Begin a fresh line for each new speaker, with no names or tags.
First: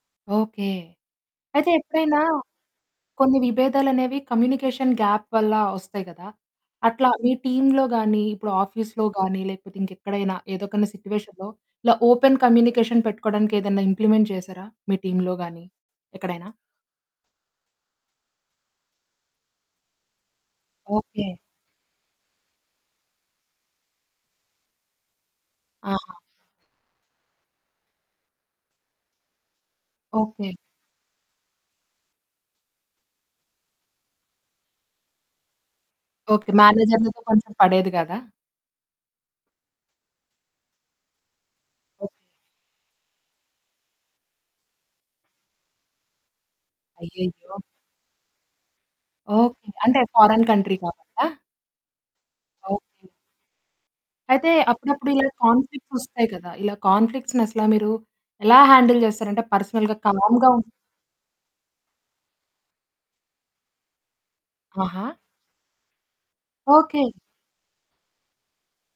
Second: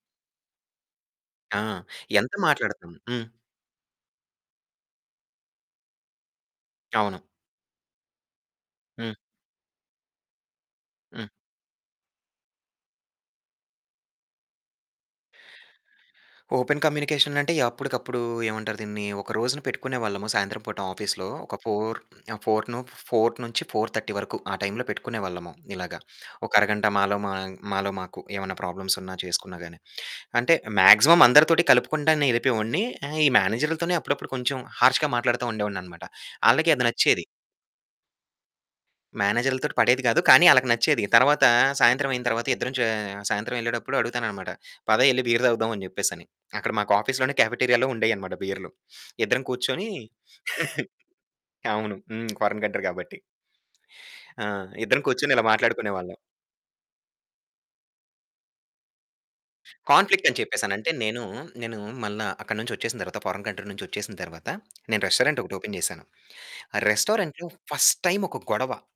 Okay.
ఆ!
అయితే ఎప్పుడైనా
ఎంత మాట్లాడతాం? హ్మ్.
కొన్ని విభేదాలనేవి కమ్యూనికేషన్ గ్యాప్ వల్ల వస్తాయి గదా! అట్లా
అవును.
మీ టీమ్‌లో గాని ఇప్పుడు ఆఫీస్‌లో
హ్మ్.
గాని లేకపోతే ఇంకెక్కడైనా ఏదో ఒక
హ్మ్.
సిట్యుయేషన్‌లో ఇలా ఓపెన్ కమ్యూనికేషన్ పెట్టుకోవడానికి ఏదైనా ఇంప్లిమెంట్ చేసారా? మీ టీమ్‌లో గాని ఎక్కడైనా?
ఓపెన్ కమ్యూనికేషన్ అంటే అప్పటికప్పుడు ఏమంటారు దీన్ని ఒక రోజున పెట్టుకునేవాళ్ళము. సాయంత్రం పూట ఆఫీస్‌లో.
ఓకె.
ఒక 4:00 ఆహ్, ఫోర్ ను 4:00 నుంచి 4:30 వరకు. ఆ టైం పెట్టుకునేవాళ్ళము ఇలాగ.
ఆహా!
ఒక అరగంట మాలో మా మాలో మాకు ఏమన్నా ప్రాబ్లమ్స్ ఉన్న చేసుకున్నా గాని.
ఓకె.
అంటే మాక్సిమం అందరితోటి కలుపుకుంటానే ఎళిపోయెవాడిని. ఆహ్, ఈ మేనేజర్‌లతోనే అప్పుడప్పుడు కొంచెం హార్ష్‌గా మాట్లాడతా ఉండేవాడినన్నమాట.
ఓకె.
ఆళ్ళకీ అది
మేనేజర్‌లతో
నచ్చేది.
కొంచెం పడేది గాదా?
మేనేజర్‌లతోటి పడేది గాదు. కానీ ఆళ్ళకి నచ్చేది. తరువాత సాయంత్రం అయిన తరువాత ఇద్దరం చ సాయంత్రమెళ్ళేటప్పుడు అడుగుతానన్నమాట. పద యెళ్లి బీర్ తాగుదాం అని చెప్పేసని. అక్కడ మాకు ఆఫీస్‌లోనే
అయ్యయ్యో!
కాఫెటీరియాలో ఉండేయన్నమాట బీర్‌లు. ఇద్దరం
ఓకె.
కూర్చొని
అంటే ఫారెన్ కంట్రీ కాబట్టా?
అవును. హ్మ్. Foreign country
okay.
కాబట్టి. ఆ!
అయితే
ఇద్దరం
అప్పుడప్పుడు ఇలా
కూర్చొని ఇలా మాట్లాడుకునే
కాన్‌ఫ్లిక్ట్స్
వాళ్ళం.
వస్తాయి గదా! ఇలా కాన్‌ఫ్లిక్ట్స్‌ని అసల మీరు ఎలా హ్యాండిల్ జేస్తారు? అంటే పర్సనల్‌గా
కాన్‌ఫ్లిక్ట్స్ అని
కామ్‌గా ఉం
చెప్పేసినంటే నేనూ నేను మళ్ళా అక్కడినుంచి వచ్చేసిన తరువాత ఫారిన్ కంట్రీ నుంచి వచ్చేసిన తరువాత నేను
ఆహా!
రెస్టారెంట్ ఒకటి ఓపెన్ చేశాను. ఆ
ఓకె.
రెస్టారెంట్‌లో ఫస్ట్ టైమ్ ఒక గొడవ.